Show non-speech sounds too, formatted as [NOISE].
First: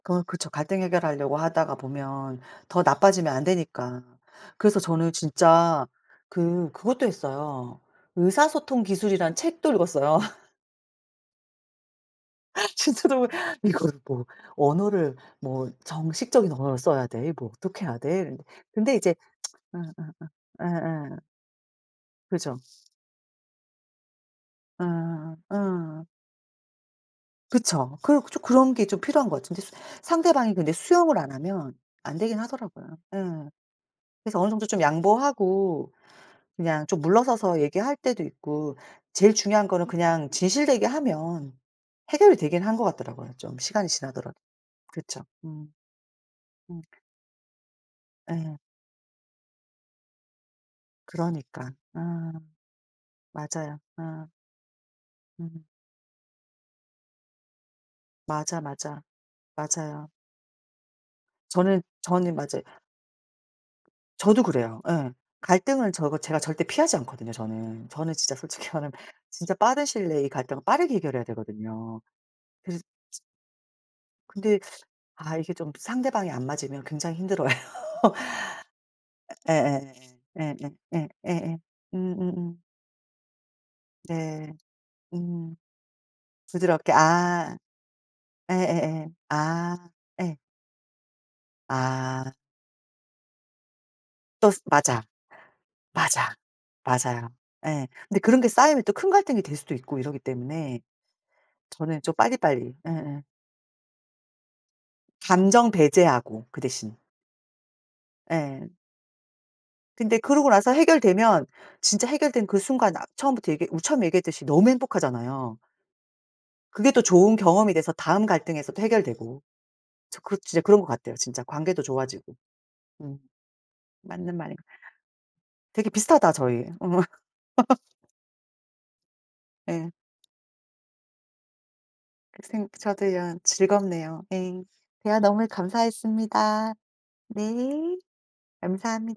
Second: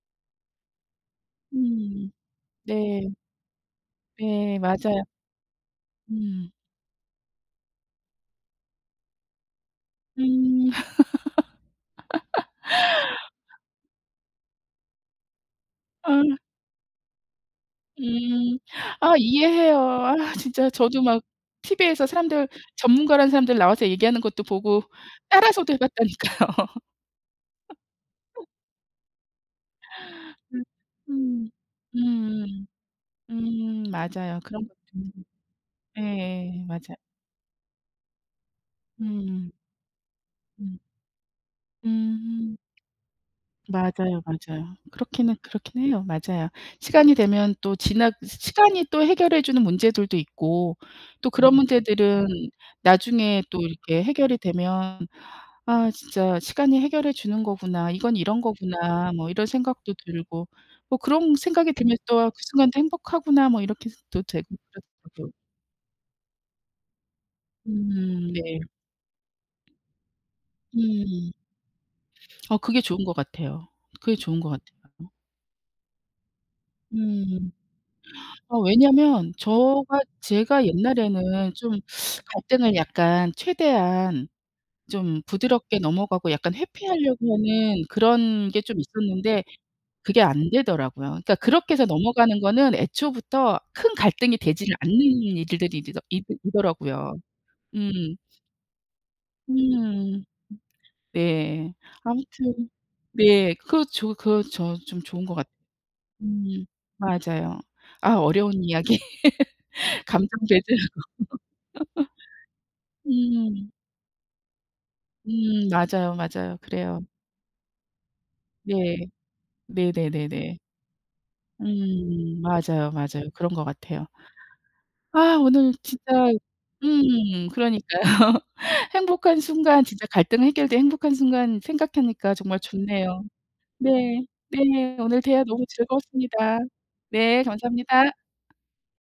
어 그쵸. 갈등 해결하려고 하다가 음. 보면 더 네. 나빠지면 안 되니까. 네 그래서 맞아요. 저는 진짜 음. 그 그것도 했어요. 의사소통 기술이라는 책도 읽었어요. [LAUGHS] 음. 진짜로 [LAUGHS] '이거를 뭐 언어를 뭐 아. 정식적인 언어를 써야 돼? 뭐 어떻게 해야 돼?' 이러는데. 음. 근데 아 이제 이해해요. 어 아 어 어 진짜 저도 예예. 막 티비에서 사람들 그죠. 전문가라는 사람들 나와서 얘기하는 것도 예 보고 따라서도 해 어. 봤다니까요. 그쵸. 그 좀 [LAUGHS] 그런 게 좀 필요한 것 같은데. 수 상대방이 음 근데 수용을 안 음 하면 안 되긴 음 하더라고요. 예. 음 그래서 맞아요. 어느 정도 그런 것도 좀 있는 양보하고 예 그냥 맞아요. 좀 물러서서 얘기할 때도 있고 제일 음. 중요한 거는 그냥 음. 진실되게 하면 해결이 음. 되긴 하는 것 같더라고요, 좀 시간이 맞아요, 지나더라도. 맞아요. 그쵸. 그렇기는 음. 그렇긴 해요. 맞아요. 음. 시간이 되면 또 지나 시 예. 시간이 또 해결해 주는 문제들도 있고 또 그런 그러니까. 문제들은 아. 나중에 또 맞아요. 이렇게 아. 해결이 되면 음. '아 진짜 시간이 해결해 주는 거구나. 이건 이런 맞아, 맞아. 거구나.' 뭐 이런 생각도 맞아요. 들고 뭐 그런 생각이 저는, 들면 또 저는 그 맞아요. 순간도 '행복하구나.' 뭐 이렇게도 저도 되고 그래요. 예. [UNINTELLIGIBLE] 갈등을 저가 제가 절대 피하지 않거든요 저는. 저는 음 진짜 네. 솔직히 말하면 진짜 빠른 시일 내에 이 갈등을 빠르게 해결해야 음. 되거든요. 어 그래 그게 좋은 것 같아요. 그게 좋은 것 근데 같아요. 아 이게 좀 상대방이 안 맞으면 굉장히 음. 힘들어해요. 어 왜냐면 예예예예 저가 예예 제가 예 옛날에는 예예 좀 음음음. 갈등을 약간 최대한 네. 좀 음 부드럽게 넘어가고 약간 부드럽게 회피하려고 아. 하는 그런 게 좀 예예예. 있었는데 아. 그게 예. 안 되더라고요. 그러니까 그렇게 해서 아. 넘어가는 거는 애초부터 큰 갈등이 또 스 되질 않는 맞아. 일들이 일이더 이 맞아. 이더라고요. 맞아요. 예. 음. 근데 그런 게 쌓이면 또 큰 갈등이 될 수도 있고 이러기 음. 때문에 네. 저는 좀 아무튼 빨리빨리 예예. 네 그 저 그 저 좀 좋은 것 같아요. 감정 배제하고, 그 음 대신. 맞아요. 아 어려운 예. 이야기 [LAUGHS] 근데 감정 그러고 나서 배제하고 해결되면 진짜 해결된 그 [LAUGHS] 순간 아 처음부터 얘기 음. 우리 처음에 얘기했듯이 너무 행복하잖아요. 음 맞아요, 맞아요. 그게 또 그래요. 좋은 경험이 돼서 다음 갈등에서 네. 해결되고. 저 그 네네네네. 진짜 그런 것 같아요 진짜. 관계도 좋아지고. 음 맞아요, 음. 맞아요. 그런 것 같아요. 맞는 말인 거 아 오늘 되게 진짜 비슷하다 저희. 어. 음 [LAUGHS] 그러니까요. 행복한 순간 예. 진짜 갈등 해결된 행복한 순간 생각하니까 그 정말 생 좋네요. 저도요 즐겁네요. 네 예. 네 제가 오늘 대화 너무 너무 즐거웠습니다. 감사했습니다. 네 네. 감사합니다. 감사합니다.